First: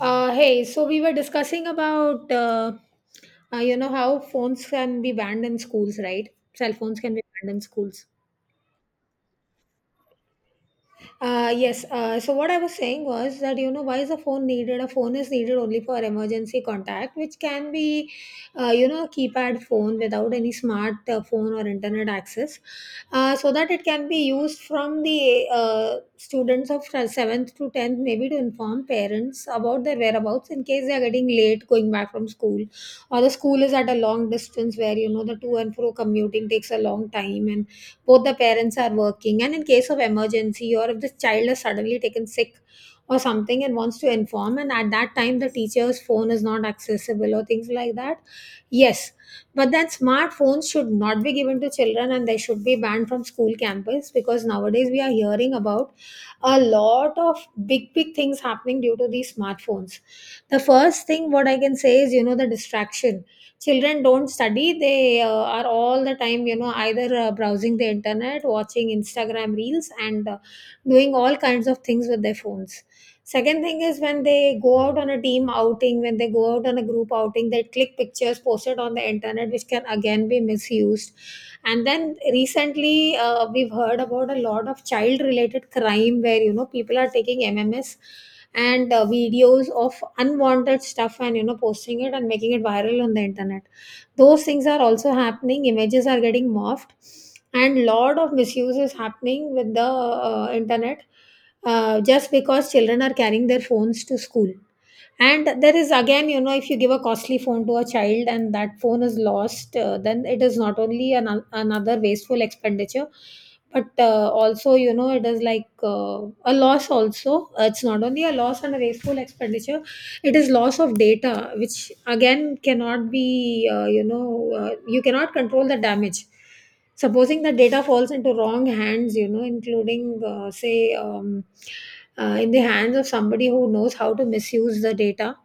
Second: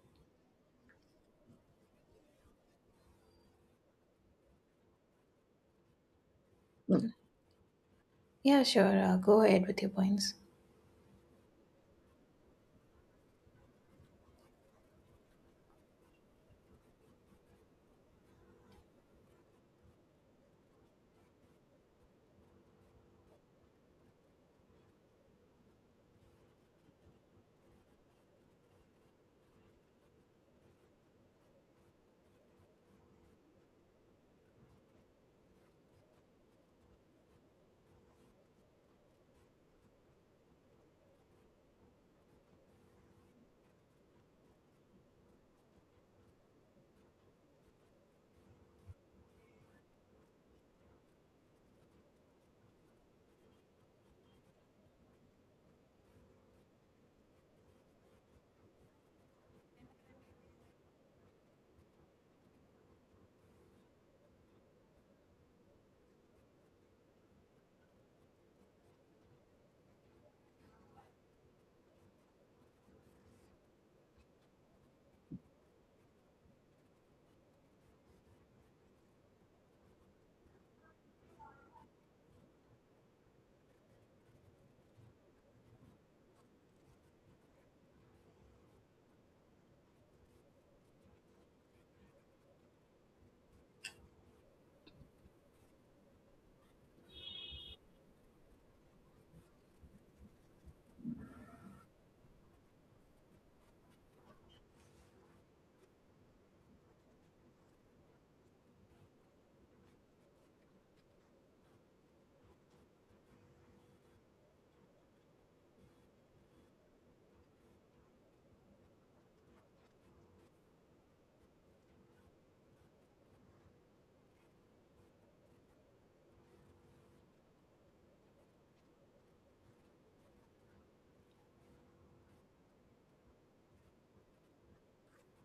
Hey, so we were discussing about, how phones can be banned in schools, right? Cell phones Mm. can be banned in schools. Yeah, sure. Go ahead with your points. Yes. So what I was saying was that you know why is a phone needed? A phone is needed only for emergency contact, which can be, a keypad phone without any smart phone or internet access, so that it can be used from the students of seventh to tenth, maybe to inform parents about their whereabouts in case they are getting late going back from school, or the school is at a long distance where you know the to and fro commuting takes a long time, and both the parents are working, and in case of emergency or if the child is suddenly taken sick or something and wants to inform, and at that time the teacher's phone is not accessible, or things like that. Yes. But then smartphones should not be given to children, and they should be banned from school campus because nowadays we are hearing about a lot of big big things happening due to these smartphones. The first thing what I can say is you know the distraction. Children don't study, they are all the time you know either browsing the internet, watching Instagram reels, and doing all kinds of things with their phones. Second thing is when they go out on a team outing, when they go out on a group outing, they click pictures posted on the internet which can again be misused. And then recently we've heard about a lot of child related crime where you know people are taking mms and videos of unwanted stuff, and you know posting it and making it viral on the internet. Those things are also happening, images are getting morphed, and lot of misuse is happening with the internet, just because children are carrying their phones to school. And there is again, you know if you give a costly phone to a child and that phone is lost, then it is not only another wasteful expenditure, but also you know it is like a loss also. It's not only a loss and a wasteful expenditure, it is loss of data, which again cannot be, you cannot control the damage. Supposing the data falls into wrong hands, you know, including say, in the hands of somebody who knows how to misuse the data,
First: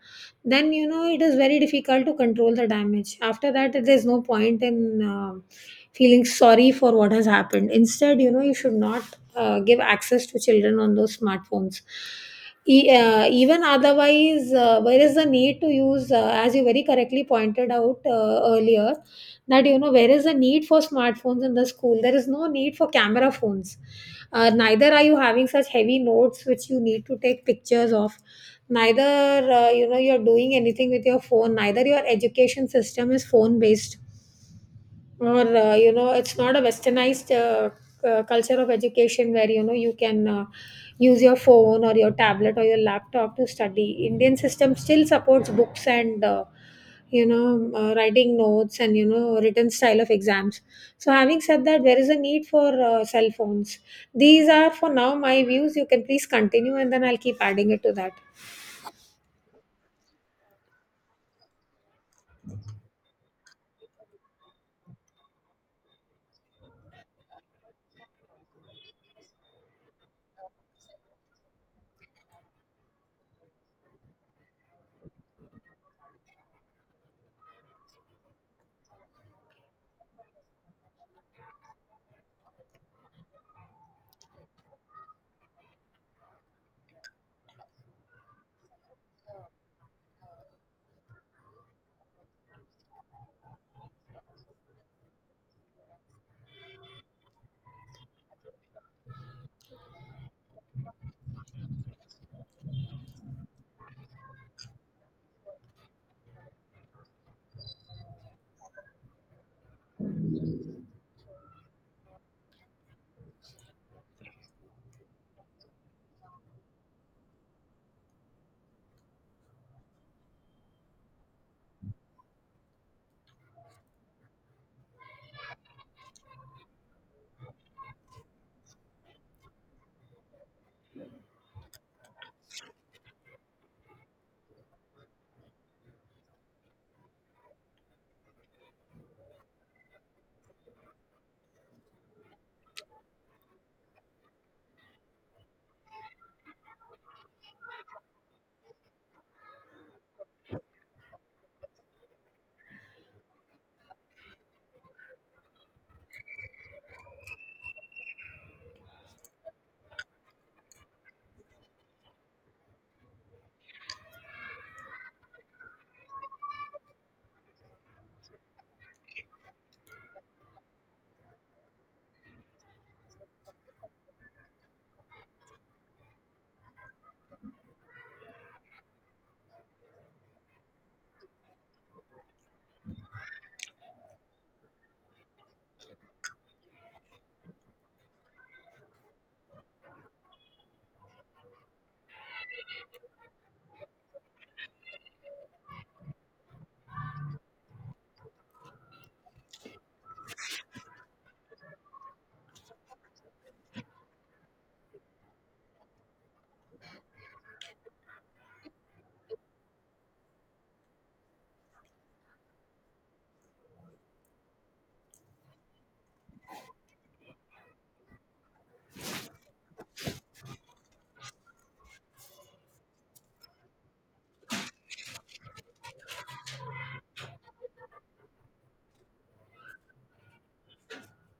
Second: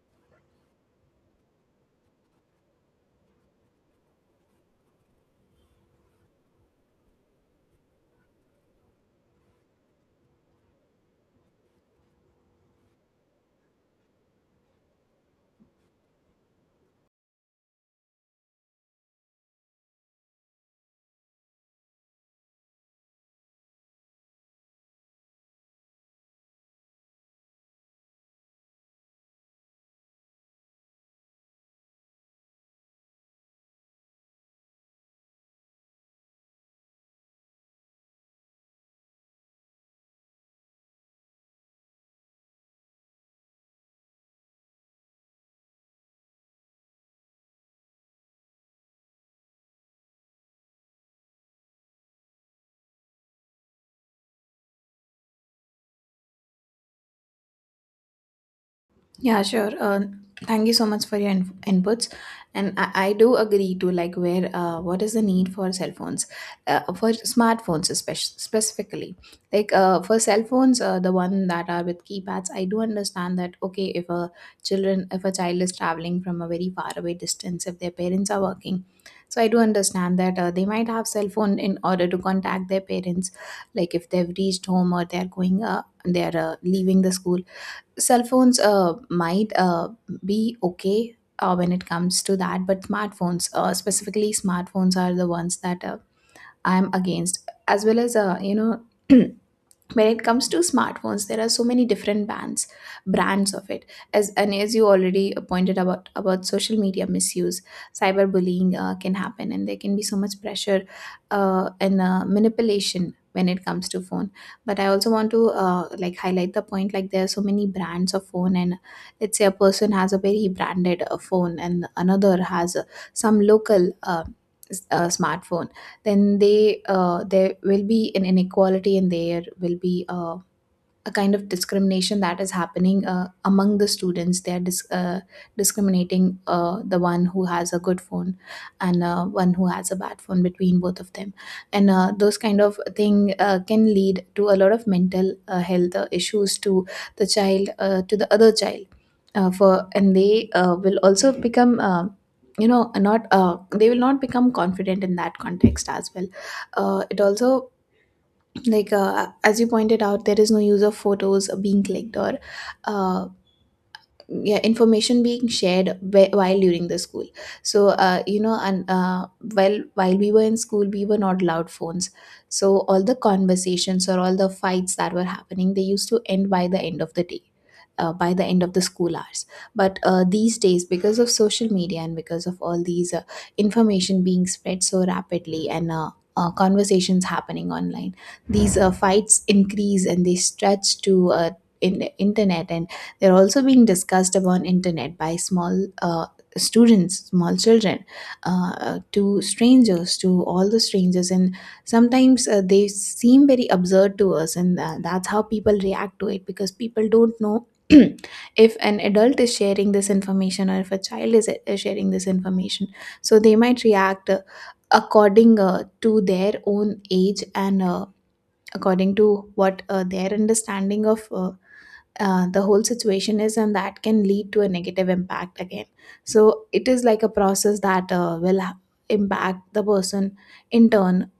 then you know it is very difficult to control the damage after that. There's no point in uh, feeling sorry for what has happened. Instead, you know you should not give access to children on those smartphones. Even otherwise, where is the need to use, as you very correctly pointed out earlier, that you know, where is the need for smartphones in the school? There is no need for camera phones. Neither are you having such heavy notes which you need to take pictures of, neither you're doing anything with your phone, neither your education system is phone based, or it's not a westernized culture of education where you know you can use your phone or your tablet or your laptop to study. Indian system still supports books, and you know writing notes, and you know written style of exams. So having said that, there is a need for cell phones. These are for now my views. You can please continue and then I'll keep adding it to that. Yeah, sure. Thank you so much for your inputs. And I do agree to, like, where, what is the need for cell phones, for smartphones, especially specifically. Like, for cell phones, the one that are with keypads, I do understand that, okay, if a child is traveling from a very far away distance, if their parents are working, so I do understand that they might have cell phone in order to contact their parents, like if they've reached home or they're leaving the school. Cell phones might be okay when it comes to that, but smartphones, specifically smartphones, are the ones that I'm against, as well as, when it comes to smartphones there are so many different bands brands of it. As and as you already pointed about social media misuse, cyberbullying can happen, and there can be so much pressure and manipulation when it comes to phone. But I also want to, like, highlight the point, like, there are so many brands of phone, and let's say a person has a very branded phone and another has some local smartphone. Then they there will be an inequality, and there will be a kind of discrimination that is happening among the students. They are discriminating the one who has a good phone and one who has a bad phone between both of them, and those kind of thing can lead to a lot of mental health issues to the child, to the other child. For and They will also become. You know not they will not become confident in that context as well. It also, as you pointed out, there is no use of photos being clicked, or uh, yeah, information being shared while during the school. So you know and while we were in school we were not allowed phones, so all the conversations or all the fights that were happening, they used to end by the end of the day, by the end of the school hours. But these days, because of social media and because of all these information being spread so rapidly, and conversations happening online, these fights increase and they stretch to in internet, and they're also being discussed upon internet by small students, small children, to strangers, to all the strangers, and sometimes they seem very absurd to us, and that's how people react to it, because people don't know. If an adult is sharing this information or if a child is sharing this information, so they might react, according to their own age, and according to what their understanding of the whole situation is, and that can lead to a negative impact again. So it is like a process that impact the person, in turn,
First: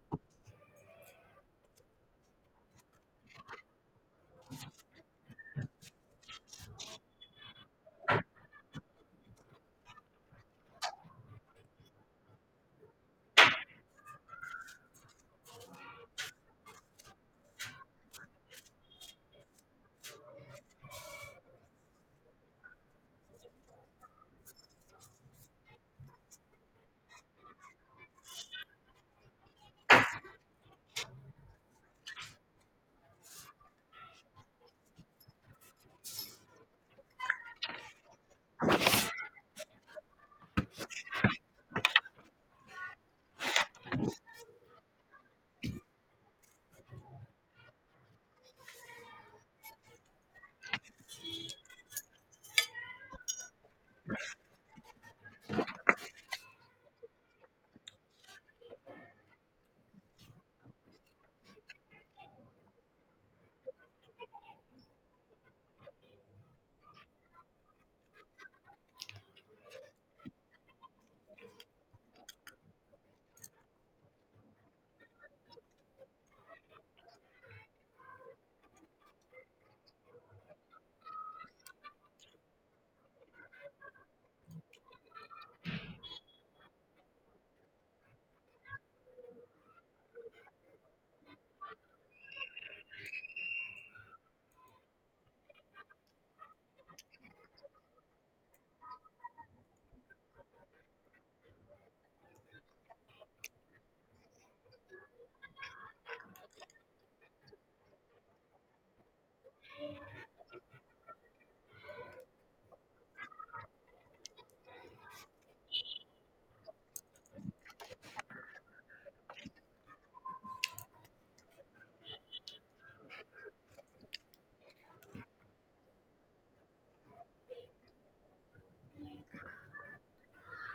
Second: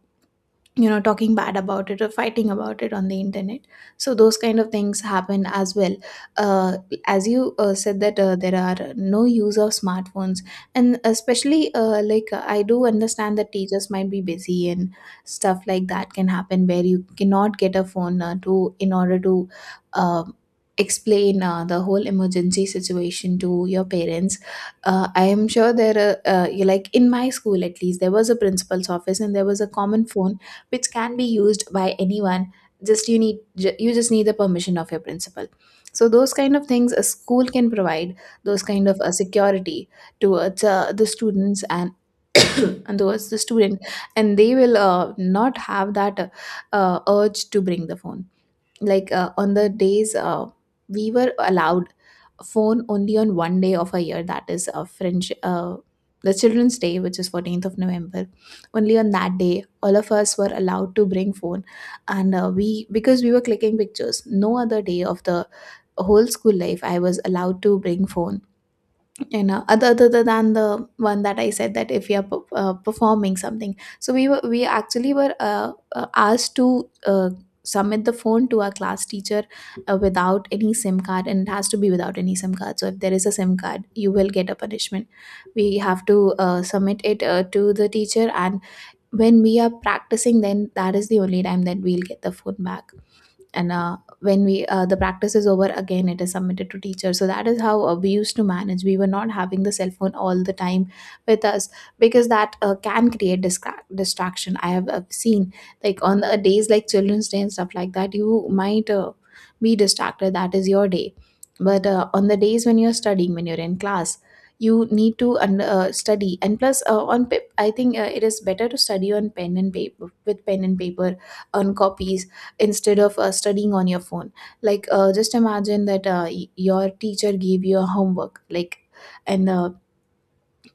talking bad about it or fighting about it on the internet. So those kind of things happen as well. uh, as you said that there are no use of smartphones, and especially, I do understand that teachers might be busy, and stuff like that can happen where you cannot get a phone, to in order to uh, explain the whole emergency situation to your parents. I am sure there are, like in my school at least, there was a principal's office and there was a common phone which can be used by anyone. Just you just need the permission of your principal. So those kind of things a school can provide. Those kind of a security towards the students and and towards the student. And they will not have that urge to bring the phone. Like, on the days, we were allowed phone only on one day of a year, that is a French, the Children's Day, which is 14th of November. Only on that day all of us were allowed to bring phone. And we because we were clicking pictures. No other day of the whole school life I was allowed to bring phone, you know, other than the one that I said, that if we are performing something. So we actually were asked to submit the phone to our class teacher, without any SIM card. And it has to be without any SIM card, so if there is a SIM card you will get a punishment. We have to submit it to the teacher, and when we are practicing, then that is the only time that we'll get the phone back. And when we the practice is over, again it is submitted to teacher. So that is how we used to manage. We were not having the cell phone all the time with us, because that can create distraction. I have seen, like, on the days like Children's Day and stuff like that, you might be distracted, that is your day. But on the days when you're studying, when you're in class, you need to study. And plus, on pip I think it is better to study on pen and paper, with pen and paper, on copies, instead of studying on your phone. Like, just imagine that your teacher gave you a homework, like and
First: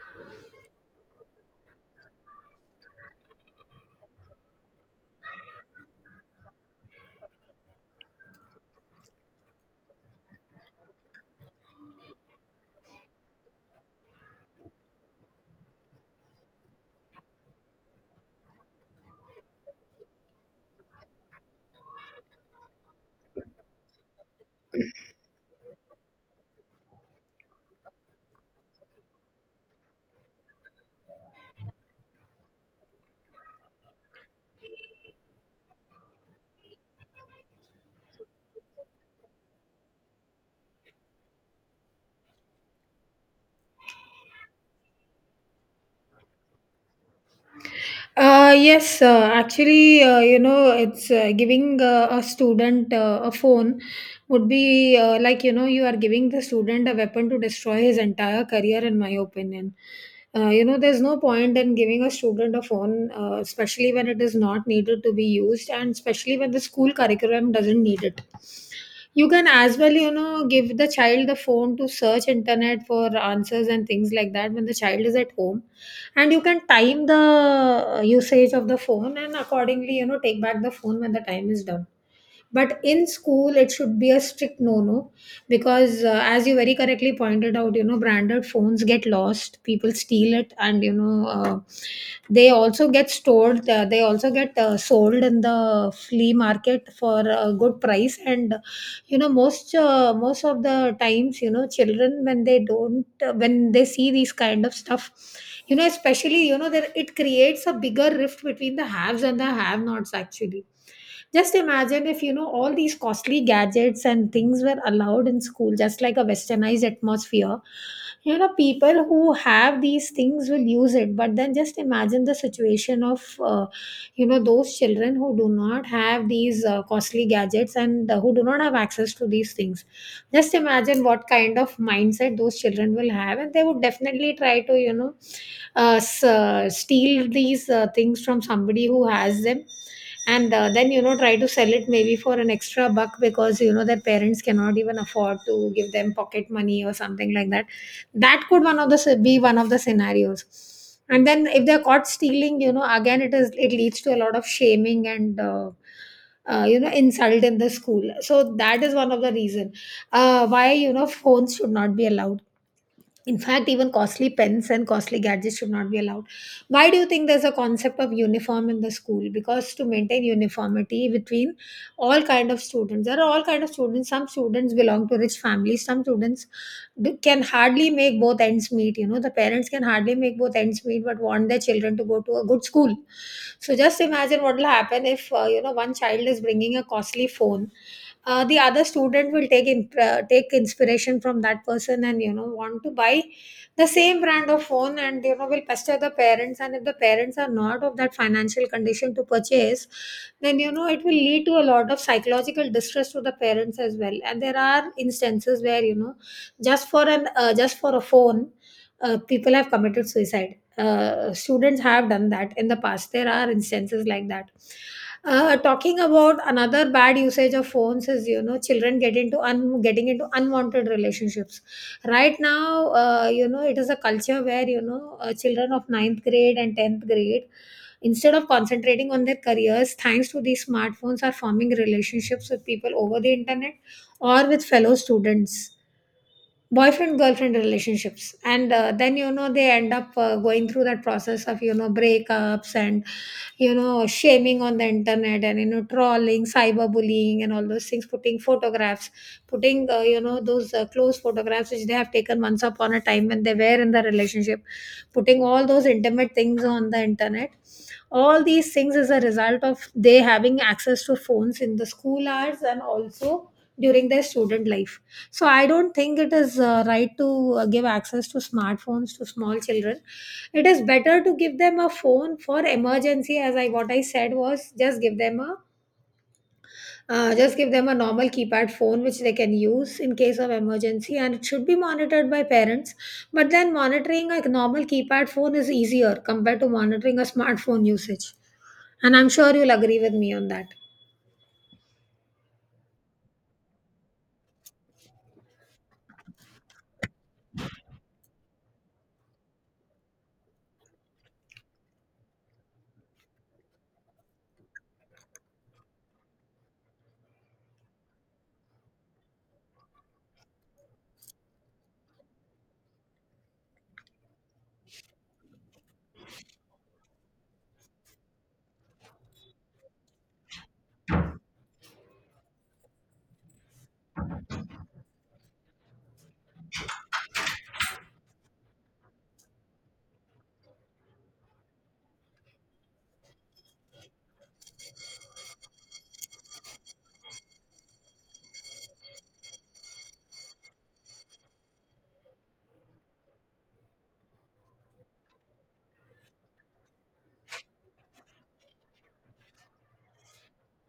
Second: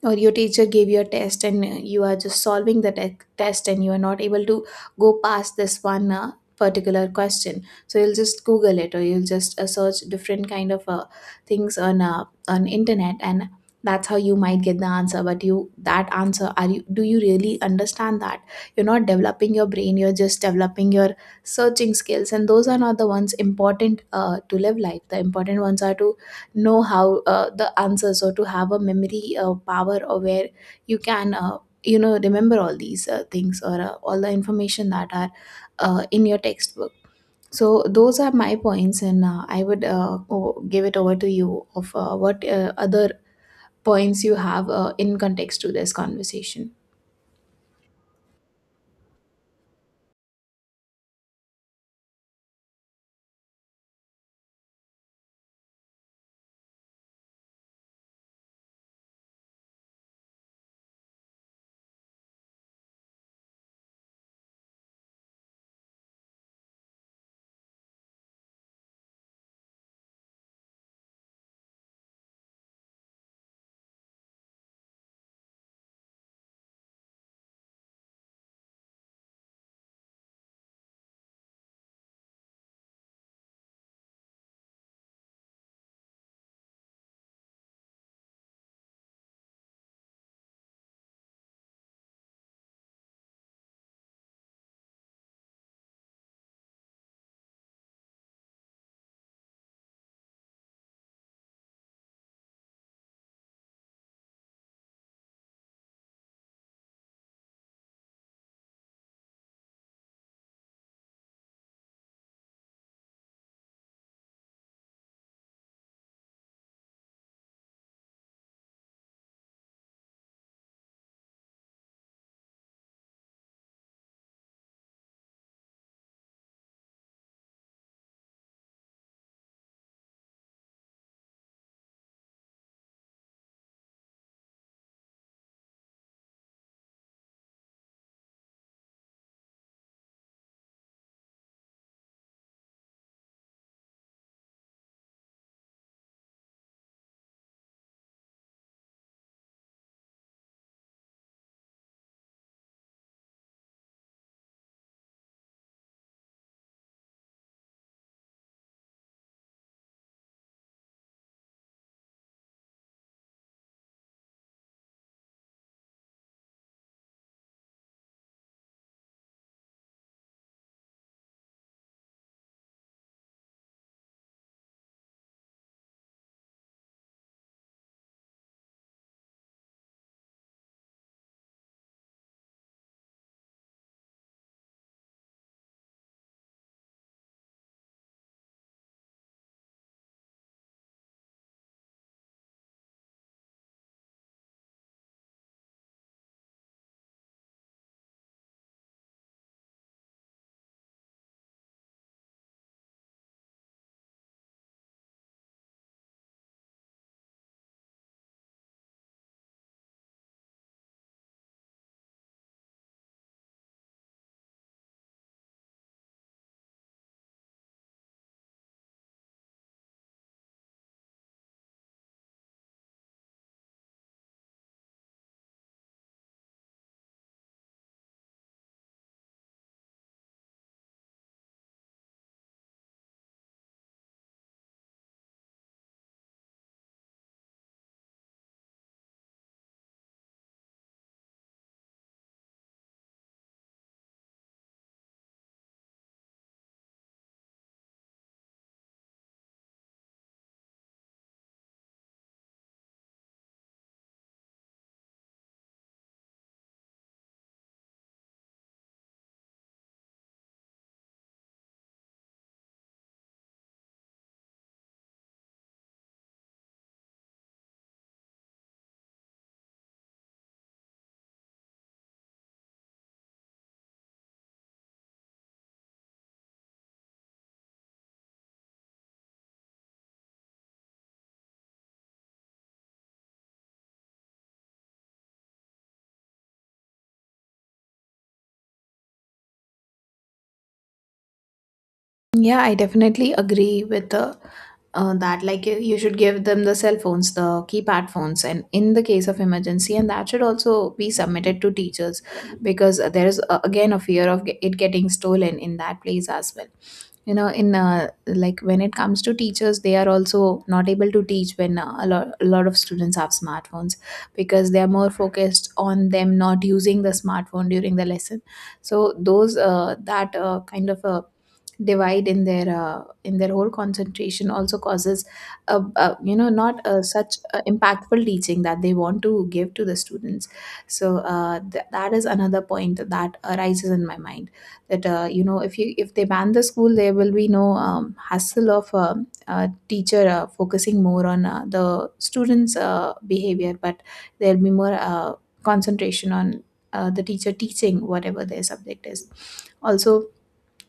or your teacher gave you a test, and you are just solving the test, and you are not able to go past this one particular question, so you'll just google it, or you'll just search different kind of things on on internet, and that's how you might get the answer. But you that answer, are you do you really understand that? You're not developing your brain, you're just developing your searching skills, and those are not the ones important to live life. The important ones are to know how the answers, or to have a memory power, or where you can remember all these things, or all the information that are in your textbook. So those are my points, and I would give it over to you of what other points you have in context to this conversation. Yes, actually, it's giving a student a phone would be you are giving the student a weapon to destroy his entire career, in my opinion. There's no point in giving a student a phone, especially when it is not needed to be used, and especially when the school curriculum doesn't need it. You can as well, you know, give the child the phone to search internet for answers and things like that when the child is at home. And you can time the usage of the phone, and accordingly you know take back the phone when the time is done. But in school it should be a strict no no. Because as you very correctly pointed out, you know, branded phones get lost, people steal it, and you know they also get stored, they also get sold in the flea market for a good price. And you know most of the times, you know children when they don't, when they see these kind of stuff, you know, especially you know that it creates a bigger rift between the haves and the have nots actually. Just imagine if you know all these costly gadgets and things were allowed in school, just like a westernized atmosphere. You know, people who have these things will use it, but then just imagine the situation of those children who do not have these costly gadgets, and who do not have access to these things. Just imagine what kind of mindset those children will have, and they would definitely try to, you know, steal these things from somebody who has them, and then you know try to sell it maybe for an extra buck because you know their parents cannot even afford to give them pocket money or something like that. That could one of the s- be one of the scenarios. And then if they're caught stealing, you know again it leads to a lot of shaming and insult in the school, so that is one of the reason why you know phones should not be allowed. In fact, even costly pens and costly gadgets should not be allowed. Why do you think there's a concept of uniform in the school? Because to maintain uniformity between all kind of students, there are all kind of students. Some students belong to rich families. Some students can hardly make both ends meet. You know, the parents can hardly make both ends meet, but want their children to go to a good school. So just imagine what will happen if one child is bringing a costly phone, the other student will take inspiration from that person and you know want to buy the same brand of phone, and you know will pester the parents, and if the parents are not of that financial condition to purchase, then you know it will lead to a lot of psychological distress to the parents as well. And there are instances where, you know, just for a phone, people have committed suicide, students have done that in the past. There are instances like that. Talking about another bad usage of phones is, you know, children getting into unwanted relationships right now. It is a culture where you know children of ninth grade and 10th grade, instead of concentrating on their careers, thanks to these smartphones, are forming relationships with people over the internet, or with fellow students, boyfriend girlfriend relationships. And then you know they end up going through that process of, you know, breakups, and you know shaming on the internet, and you know trolling, cyberbullying, and all those things, putting photographs, putting those close photographs which they have taken once upon a time when they were in the relationship, putting all those intimate things on the internet. All these things is a result of they having access to phones in the school hours, and also during their student life. So I don't think it is right to give access to smartphones to small children. It is better to give them a phone for emergency. As I What I said was, just give them a just give them a normal keypad phone which they can use in case of emergency, and it should be monitored by parents. But then, monitoring a normal keypad phone is easier compared to monitoring a smartphone usage. And I'm sure you'll agree with me on that. Yeah, I definitely agree with the that. Like, you should give them the cell phones, the keypad phones, and in the case of emergency, and that should also be submitted to teachers, because there is again a fear of it getting stolen in that place as well. You know, in like when it comes to teachers, they are also not able to teach when a lot of students have smartphones, because they are more focused on them not using the smartphone during the lesson. So those that kind of a divide in their whole concentration also causes a not such a impactful teaching that they want to give to the students. So that is another point that arises in my mind, that if they ban the school there will be no hassle of a teacher focusing more on the students behavior, but there'll be more concentration on the teacher teaching whatever their subject is. Also,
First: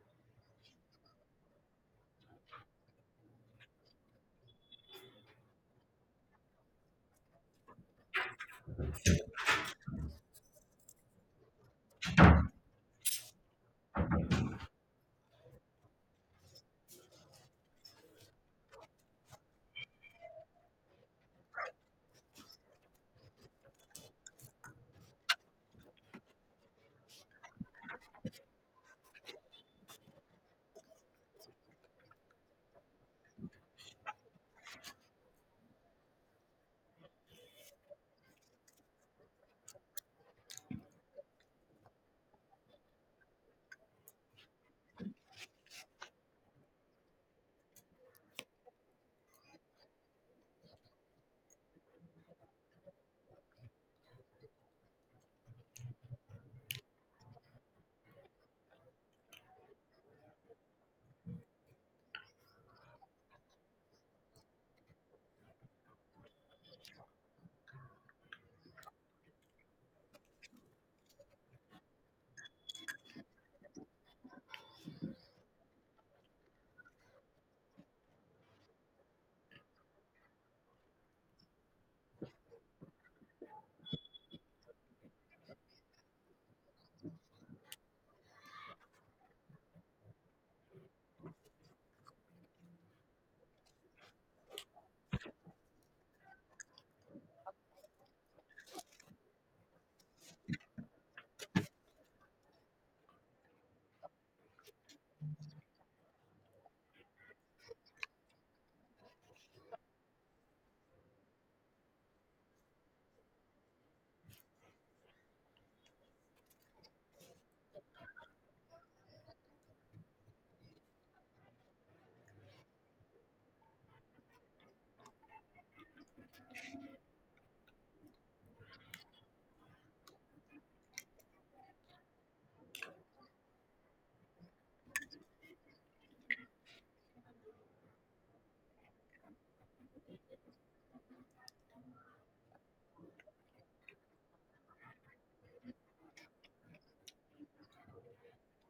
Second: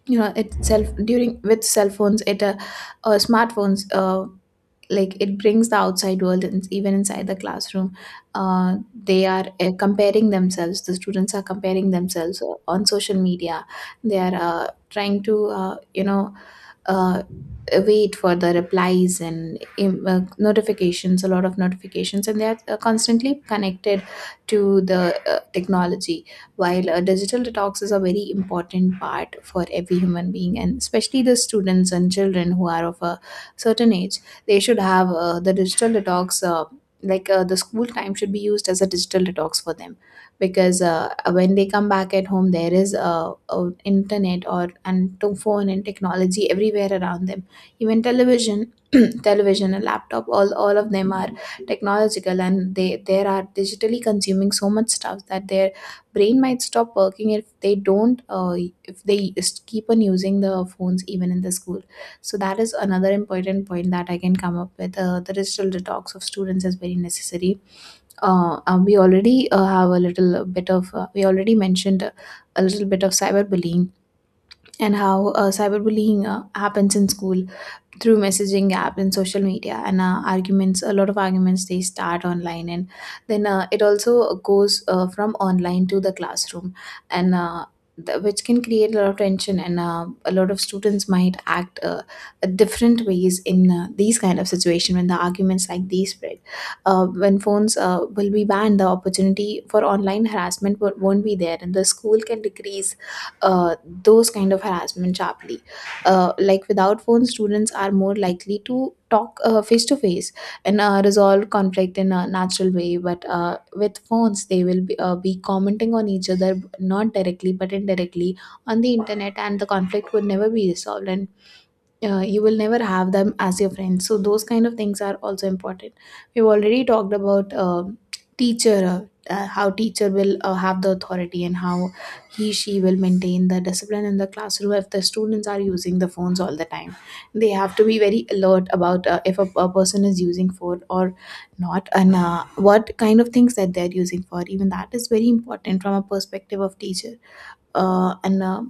you know, itself during with cell phones it smartphones, like, it brings the outside world and even inside the classroom. uh, the students are comparing themselves on social media, they are trying to, uh, wait for the replies and notifications, a lot of notifications, and they are constantly connected to the technology, while digital detox is a very important part for every human being, and especially the students and children who are of a certain age. They should have the digital detox, like, the school time should be used as a digital detox for them, because when they come back at home there is internet, or and to phone and technology everywhere around them, even television television and laptop, all of them are technological, and they are digitally consuming so much stuff that their brain might stop working if they don't, if they keep on using the phones even in the school. So that is another important point that I can come up with. The digital detox of students is very necessary. We already have a little bit of, we already mentioned a little bit of cyberbullying and how cyberbullying happens in school through messaging app and social media, and arguments a lot of arguments they start online, and then it also goes from online to the classroom, and which can create a lot of tension. And a lot of students might act different ways in these kind of situation when the arguments like these spread. When phones will be banned, the opportunity for online harassment won't be there, and the school can decrease uh, those kind of harassment sharply. Like without phones, students are more likely to talk face to face and resolve conflict in a natural way. But with phones, they will be commenting on each other not directly but indirectly on the internet, and the conflict would never be resolved, and you will never have them as your friends. So those kind of things are also important. We've already talked about teacher, uh, how teacher will have the authority, and how he, she will maintain the discipline in the classroom if the students are using the phones all the time. They have to be very alert about if a person is using phone or not, and what kind of things that they're using for. Even that is very important from a perspective of teacher. uh, and uh,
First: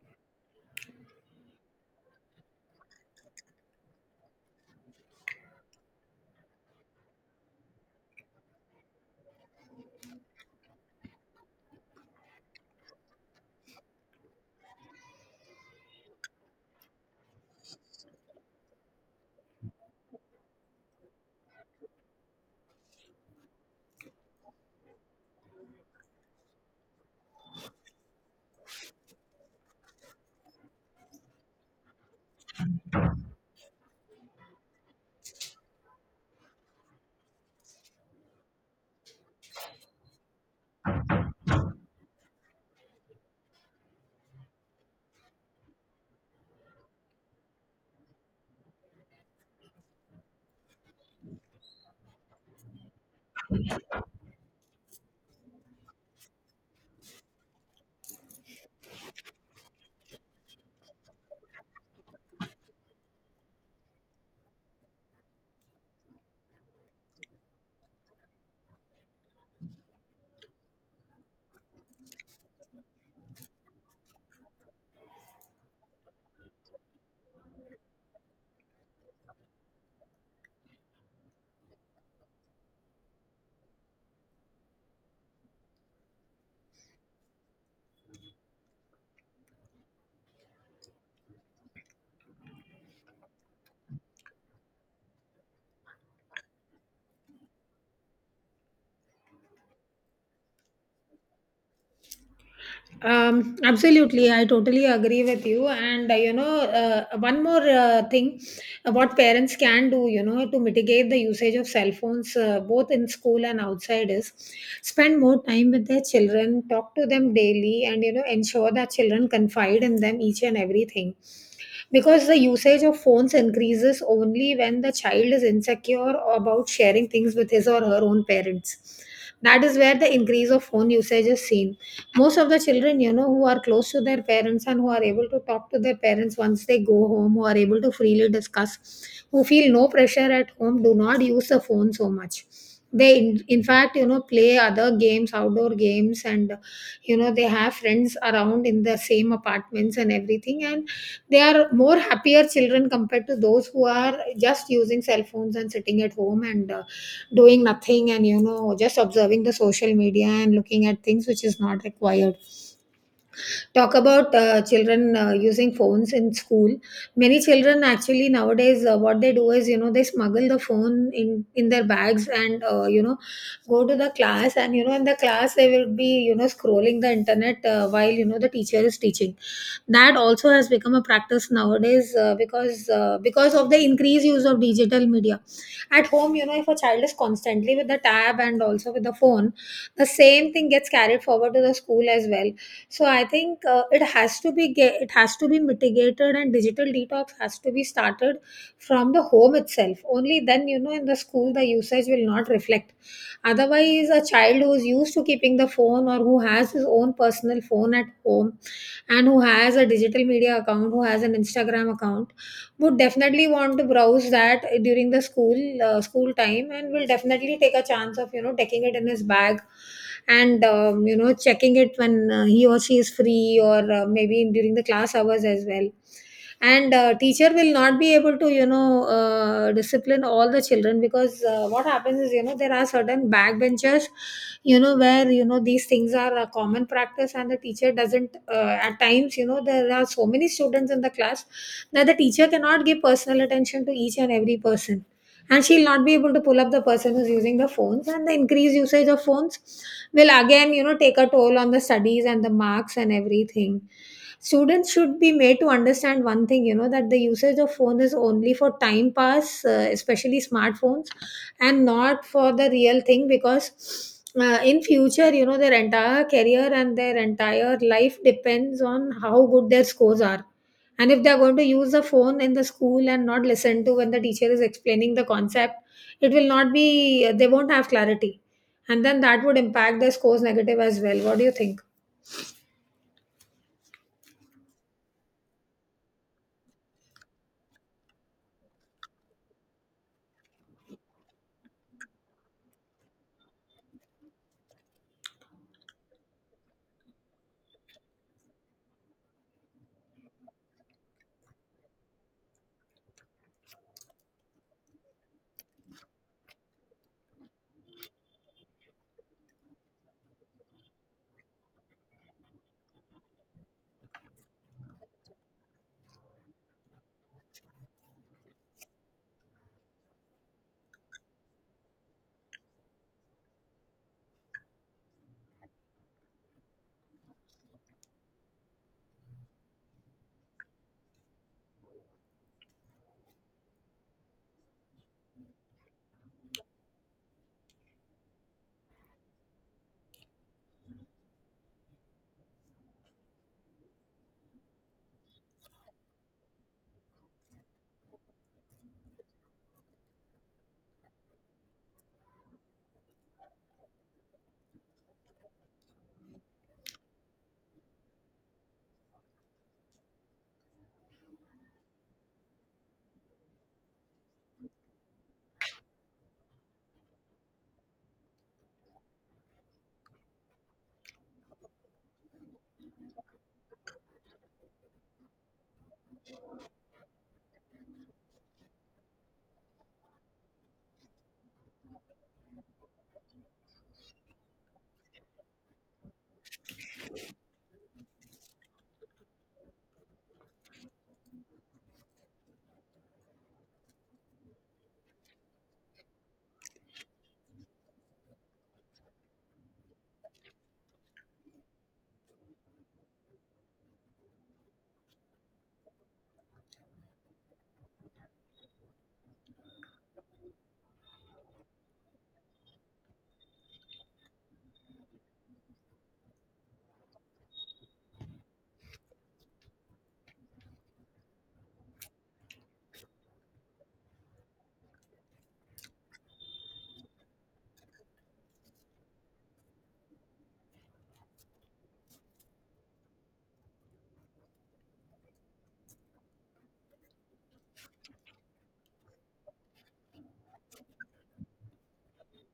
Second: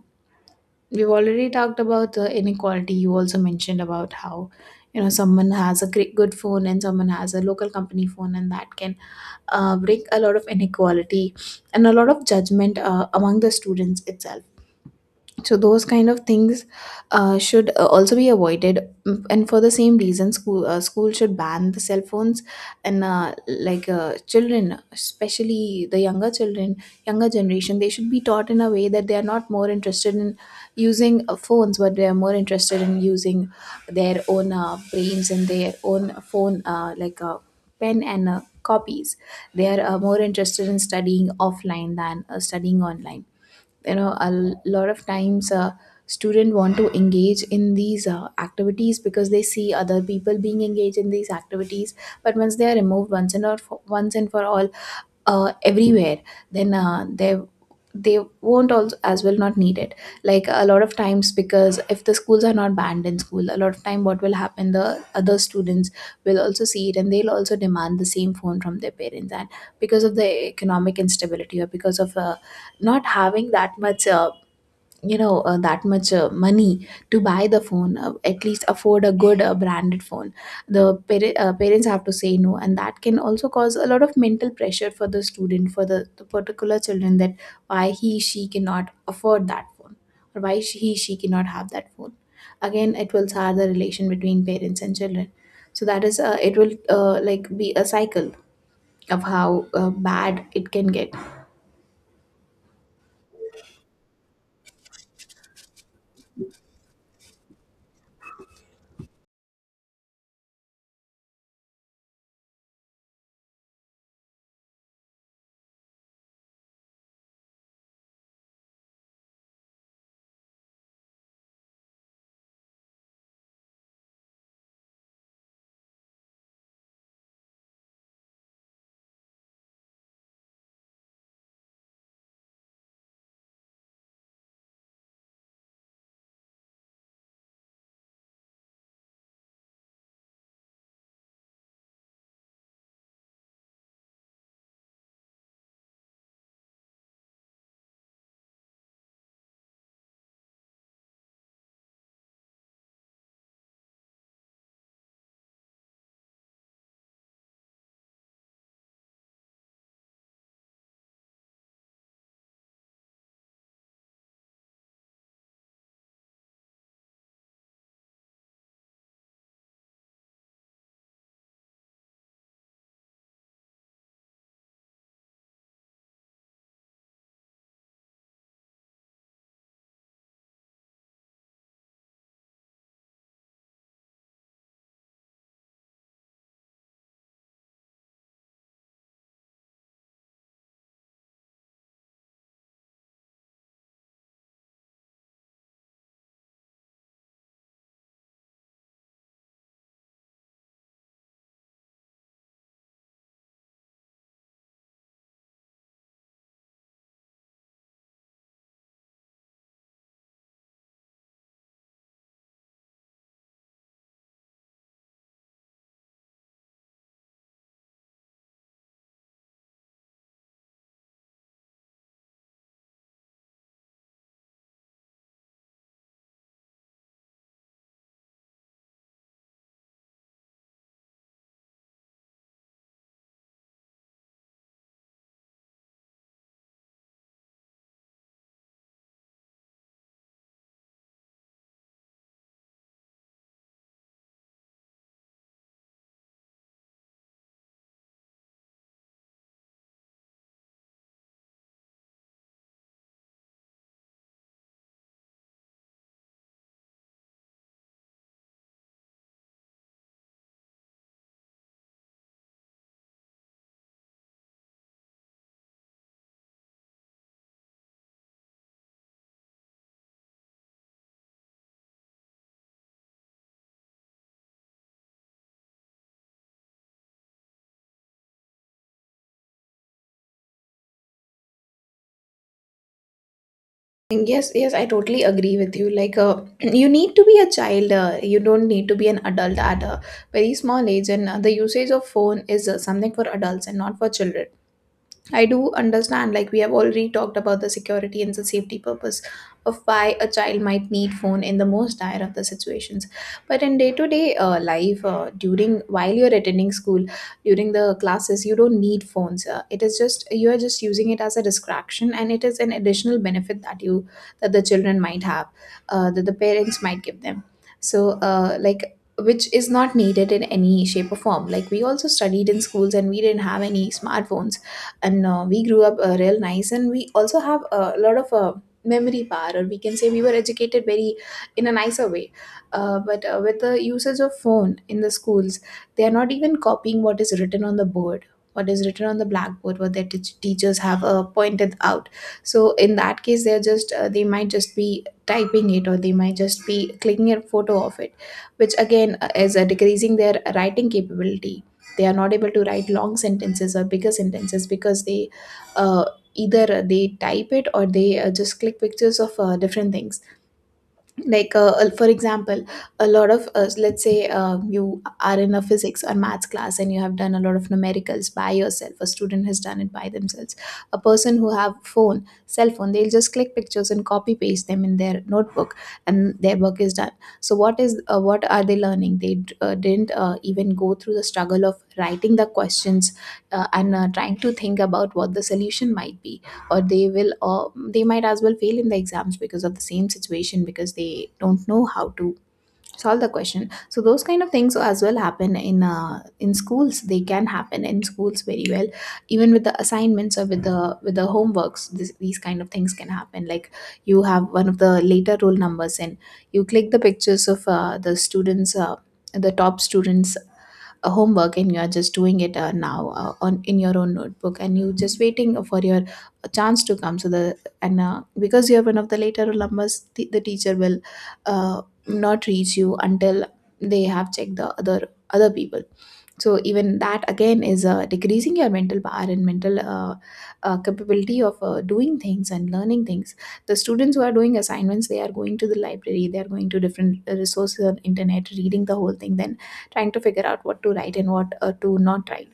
we've already talked about the inequality. You also mentioned about how someone has a great good phone and someone has a local company phone, and that can bring a lot of inequality and a lot of judgment among the students itself. So those kind of things should also be avoided. Mm, and for the same reason, school should ban the cell phones. And children, especially the younger children, younger generation, they should be taught in a way that they are not more interested in using phones, but they are more interested in using their own brains and their own phone like pen and copies. They are more interested in studying offline than studying online. You know, a lot of times, student want to engage in these activities because they see other people being engaged in these activities. But once they are removed once and for all, everywhere, then they they won't also as well not need it. Like a lot of times, because if the schools are not banned in school, a lot of time, what will happen, the other students will also see it, and they'll also demand the same phone from their parents. And because of the economic instability, or because of not having that much that much money to buy the phone, at least afford a good branded phone, parents have to say no. And that can also cause a lot of mental pressure for the student, for the particular children, that why he, she cannot afford that phone, or why he, she cannot have that phone. Again, it will sour the relation between parents and children. So that is it will be a cycle of how bad it can get. Absolutely, I totally agree with you. And you know, one more thing, what parents can do, you know, to mitigate the usage of cell phones, both in school and outside, is spend more time with their children, talk to them daily, and you know, ensure that children confide in them each and everything, because the usage of phones increases only when the child is insecure about sharing things with his or her own parents. That is where the increase of phone usage is seen. Most of the children, you know, who are close to their parents and who are able to talk to their parents once they go home, who are able to freely discuss, who feel no pressure at home, do not use the phone so much. They in fact, you know, play other games, outdoor games, and you know, they have friends around in the same apartments and everything, and they are more happier children compared to those who are just using cell phones and sitting at home and doing nothing and you know just observing the social media and looking at things which is not required. Talk about children using phones in school. Many children actually nowadays, what they do is, you know, they smuggle the phone in their bags, and you know, go to the class, and you know, in the class they will be, you know, scrolling the internet while you know the teacher is teaching. That also has become a practice nowadays, because of the increased use of digital media at home. You know, if a child is constantly with the tab and also with the phone, the same thing gets carried forward to the school as well. So I think it has to be it has to be mitigated, and digital detox has to be started from the home itself. Only then, you know, in the school, the usage will not reflect. Otherwise, a child who is used to keeping the phone or who has his own personal phone at home, and who has a digital media account, who has an Instagram account, would definitely want to browse that during the school school time, and will definitely take a chance of you know taking it in his bag and you know checking it when he or she is free, or maybe during the class hours as well. And teacher will not be able to, you know, discipline all the children, because what happens is, you know, there are certain backbenchers, you know, where you know these things are a common practice, and the teacher doesn't, at times, you know, there are so many students in the class that the teacher cannot give personal attention to each and every person, and she'll not be able to pull up the person who's using the phones. And the increased usage of phones will again, you know, take a toll on the studies and the marks and everything. Students should be made to understand one thing, you know, that the usage of phone is only for time pass, especially smartphones, and not for the real thing, because in future, you know, their entire career and their entire life depends on how good their scores are. And if they're going to use the phone in the school and not listen to when the teacher is explaining the concept, it will not be they won't have clarity, and then that would impact their scores negative as well. What do you think? Yes, yes, I totally agree with you. Like, you need to be a child. You don't need to be an adult at a very small age. And the usage of phone is something for adults and not for children. I do understand, like, we have already talked about the security and the safety purpose of why a child might need phone in the most dire of the situations. But in day to day life, during while you're attending school, during the classes, you don't need phones. It is just, you are just using it as a distraction, and it is an additional benefit that you that the children might have, that the parents might give them. So, which is not needed in any shape or form. Like, we also studied in schools and we didn't have any smartphones, and we grew up real nice, and we also have a lot of memory power, or we can say we were educated very in a nicer way. Uh, but uh, with the usage of phone in the schools, they are not even copying what is written on the board, what is written on the blackboard, what their teachers have pointed out. So in that case, they're just they might just be typing it, or they might just be clicking a photo of it, which again is decreasing their writing capability. They are not able to write long sentences or bigger sentences because they uh, either they type it, or they just click pictures of different things. Like, for example, a lot of us, let's say, you are in a physics or maths class, and you have done a lot of numericals by yourself, a student has done it by themselves. A person who have phone, cell phone, they'll just click pictures and copy paste them in their notebook, and their work is done. So what is what are they learning? They didn't even go through the struggle of writing the questions and trying to think about what the solution might be. Or they will they might as well fail in the exams because of the same situation, because they don't know how to solve the question. So those kind of things as well happen in schools. They can happen in schools very well, even with the assignments, or with the homeworks. These kind of things can happen. Like, you have one of the later roll numbers, and you click the pictures of the top students homework, and you are just doing it now on in your own notebook, and you just waiting for your chance to come. So the and because you're one of the later alumnus, the teacher will uh, not reach you until they have checked the other people. So even that again is decreasing your mental power and mental capability of doing things and learning things. The students who are doing assignments, they are going to the library, they are going to different resources on internet, reading the whole thing, then trying to figure out what to write and what to not write.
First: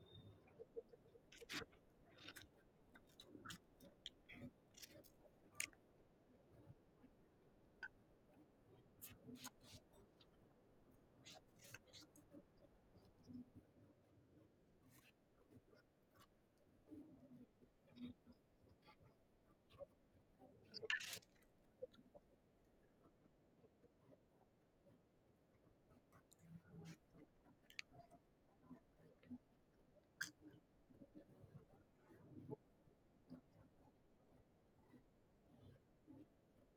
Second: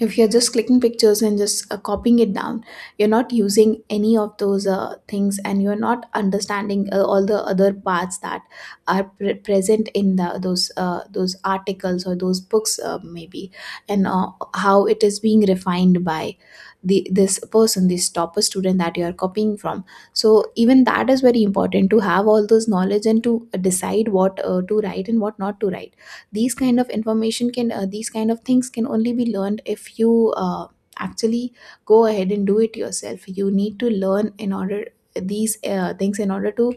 If you're just clicking pictures and just copying it down, you're not using any of those things, and you're not understanding all the other parts that are present in the those articles or those books maybe. And how it is being refined by the this person, this topper student, that you are copying from. So even that is very important to have all those knowledge, and to decide what to write and what not to write. These kind of information can these kind of things can only be learned if you actually go ahead and do it yourself. You need to learn in order these things in order to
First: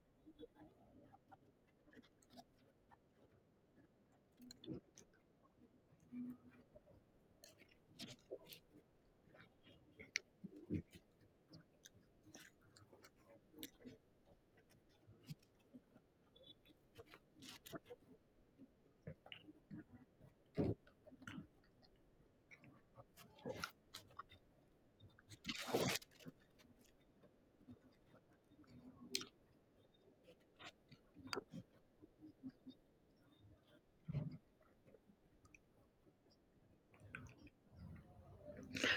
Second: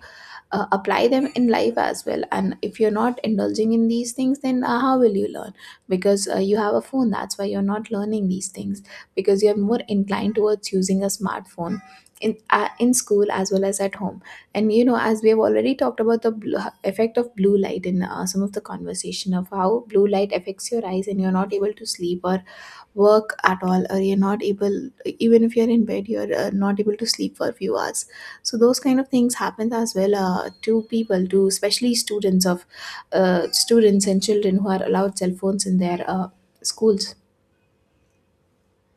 apply them in life as well. And if you're not indulging in these things, then how will you learn? Because you have a phone, that's why you're not learning these things, because you're more inclined towards using a smartphone in school as well as at home. And you know, as we have already talked about effect of blue light in some of the conversation, of how blue light affects your eyes, and you're not able to sleep or work at all, or you're not able, even if you're in bed, you're not able to sleep for a few hours. So those kind of things happen as well, to people, to especially students of students and children who are allowed cell phones in their schools.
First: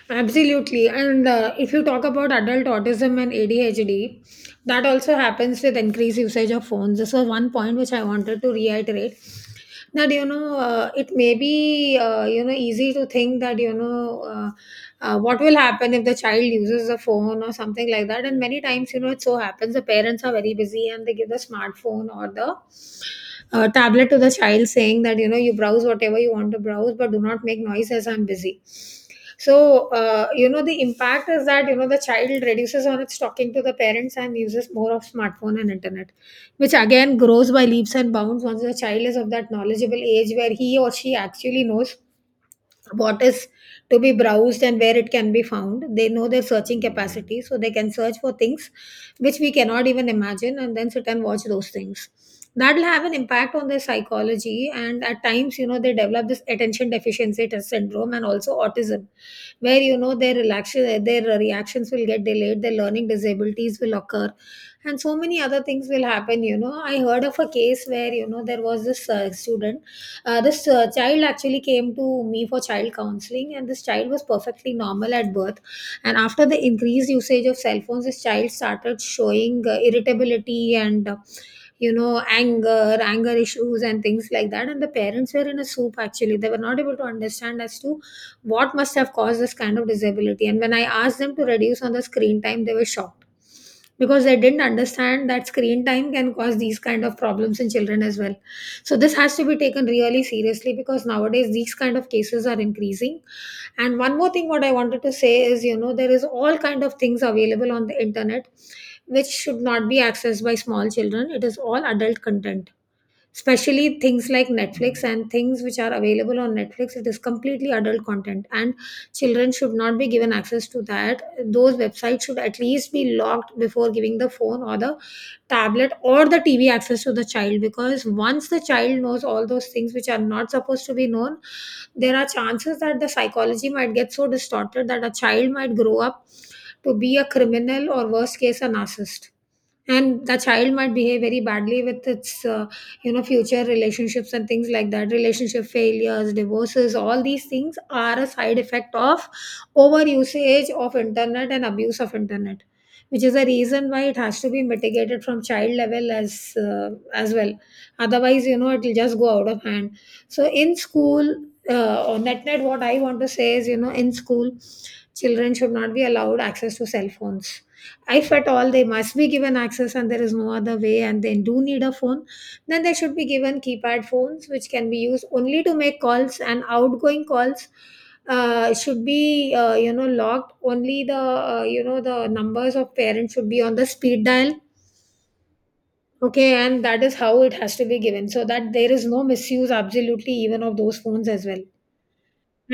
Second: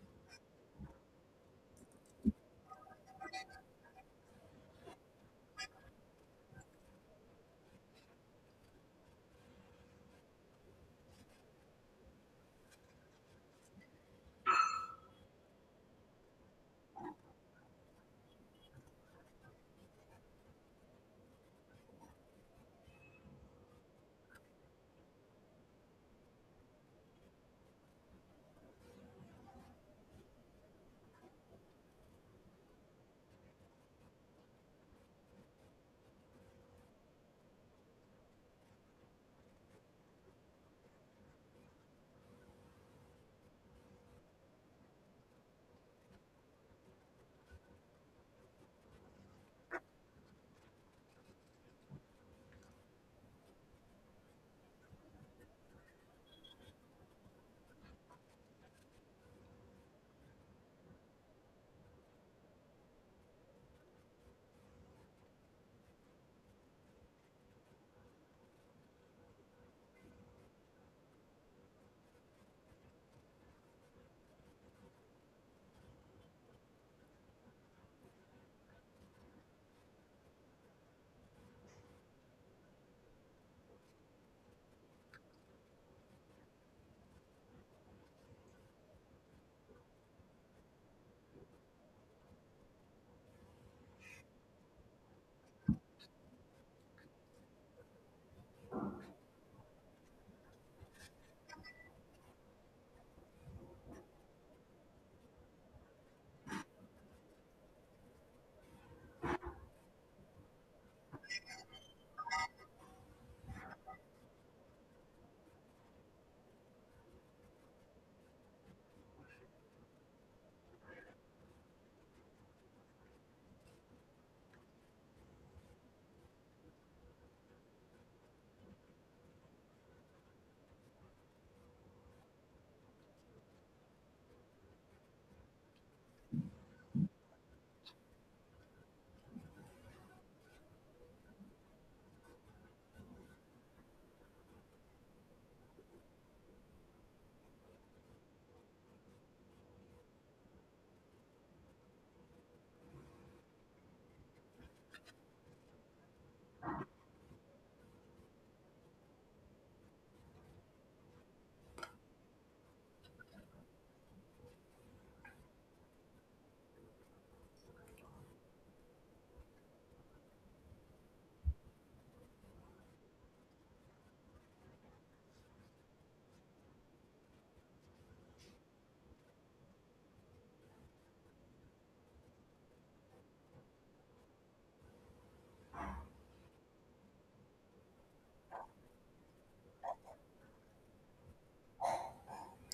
Absolutely. And if you talk about adult autism and ADHD, that also happens with increased usage of phones. This is one point which I wanted to reiterate, that, you know, it may be, you know, easy to think that, you know, what will happen if the child uses a phone or something like that. And many times, you know, it so happens the parents are very busy and they give the smartphone or the tablet to the child, saying that you know you browse whatever you want to browse, but do not make noise as I'm busy. So you know, the impact is that, you know, the child reduces on its talking to the parents and uses more of smartphone and internet, which again grows by leaps and bounds once the child is of that knowledgeable age where he or she actually knows what is to be browsed and where it can be found. They know their searching capacity, so they can search for things which we cannot even imagine, and then sit and watch those things. That'll have an impact on their psychology, and at times, you know, they develop this attention deficiency syndrome, and also autism, where you know their relaxation, their reactions will get delayed, their learning disabilities will occur, and so many other things will happen. You know, I heard of a case where you know there was this student, this child actually came to me for child counseling, and this child was perfectly normal at birth. And after the increased usage of cell phones, this child started showing irritability and you know anger issues and things like that. And the parents were in a soup, actually. They were not able to understand as to what must have caused this kind of disability, and when I asked them to reduce on the screen time, they were shocked, because they didn't understand that screen time can cause these kind of problems in children as well. So this has to be taken really seriously, because nowadays these kind of cases are increasing. And one more thing what I wanted to say is, you know, there is all kind of things available on the internet which should not be accessed by small children. It is all adult content, especially things like Netflix and things which are available on Netflix. It is completely adult content, and children should not be given access to that. Those websites should at least be locked before giving the phone or the tablet or the TV access to the child, because once the child knows all those things which are not supposed to be known, there are chances that the psychology might get so distorted that a child might grow up to be a criminal, or worst case, a narcissist. And the child might behave very badly with its you know future relationships and things like that. Relationship failures, divorces, all these things are a side effect of over usage of internet and abuse of internet, which is a reason why it has to be mitigated from child level as well. Otherwise, you know, it will just go out of hand. So in school, or net net, what I want to say is, you know, in school, children should not be allowed access to cell phones. If at all they must be given access and there is no other way and they do need a phone, then they should be given keypad phones which can be used only to make calls and outgoing calls. Should be you know locked. Only the, you know, the numbers of parents should be on the speed dial. Okay? And that is how it has to be given, so that there is no misuse absolutely even of those phones as well.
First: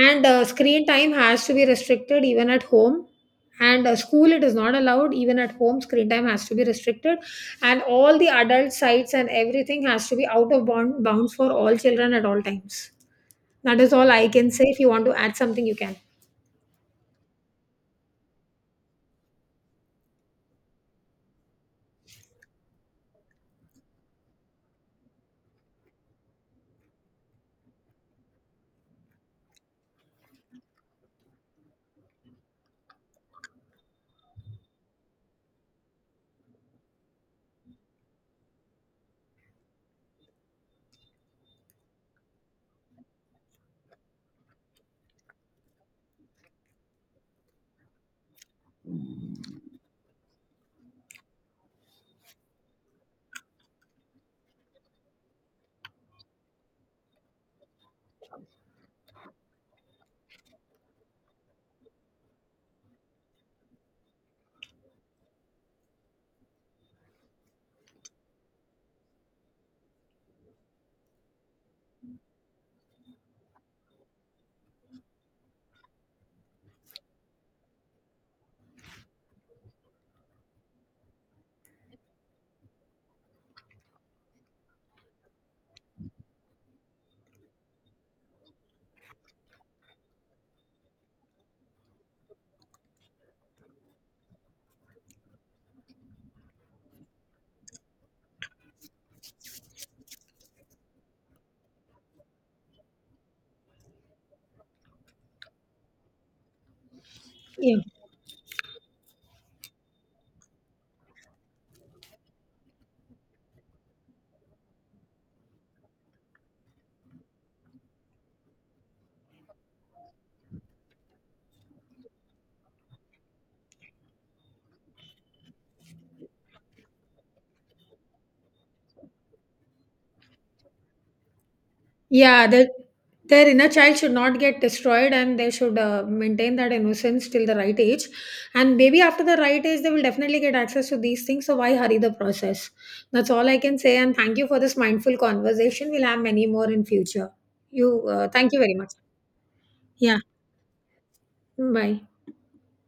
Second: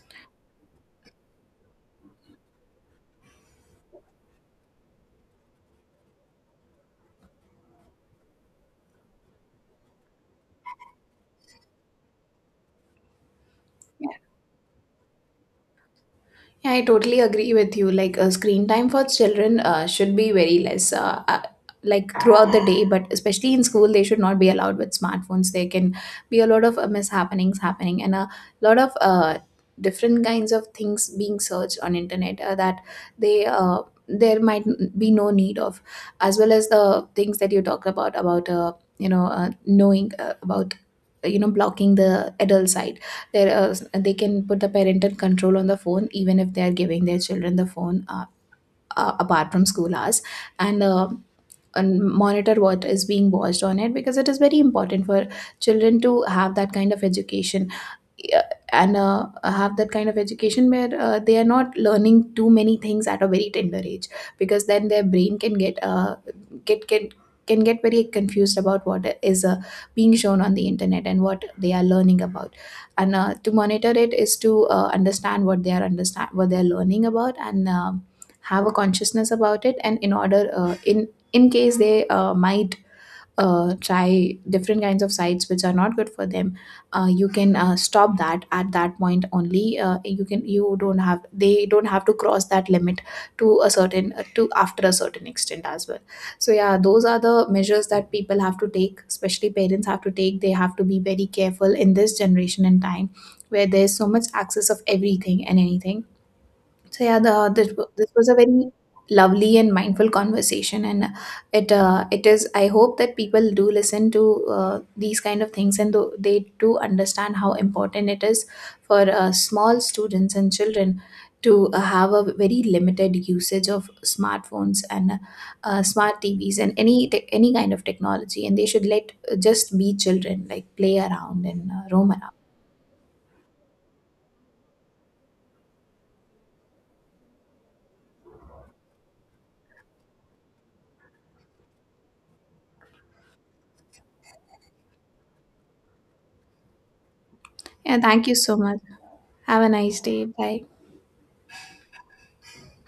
And screen time has to be restricted even at home. And school, it is not allowed. Even at home, screen time has to be restricted. And all the adult sites and everything has to be bounds for all children at all times. That is all I can say. If you want to add something, you can. Yeah, I totally agree with you. Like, screen time for children should be very less, like throughout the day, but especially in school, they should not be allowed with smartphones. There can be a lot of mishappenings happening, and a lot of different kinds of things being searched on internet that they there might be no need of, as well as the things that you talk about about knowing about, blocking the adult side. there are, they can put the parental control on the phone, even if they are giving their children the phone, apart from school hours, and, uh, and monitor what is being watched on it, because it is very important for children to have that kind of education. Yeah, and have that kind of education where they are not learning too many things at a very tender age, because then their brain can get can get very confused about what is being shown on the internet and what they are learning about. And to monitor it is to understand what they are learning about, and um, have a consciousness about it. And in order in case they might try different kinds of sites which are not good for them, you can stop that at that point only. You don't have, they don't have to cross that limit to a certain to after a certain extent as well. So yeah, those are the measures that people have to take, especially parents have to take. They have to be very careful in this generation and time, where there's so much access of everything and anything. So yeah, the this, Yeah. wa- this was a very lovely and mindful conversation. And it it is. I hope that people do listen to these kind of things, and they do understand how important it is for small students and children to have a very limited usage of smartphones and smart TVs and any kind of technology. And they should let just be children, like play around and roam around. Yeah, their inner child should not get destroyed, and they should maintain that innocence till the right age. And maybe after the right age, they will definitely get access to these things. So why hurry the process? That's all I can say. And thank you for this mindful conversation. We'll have many more in future. Yeah, You, thank you thank so you very much. much. Have a nice Yeah, day. Bye. bye.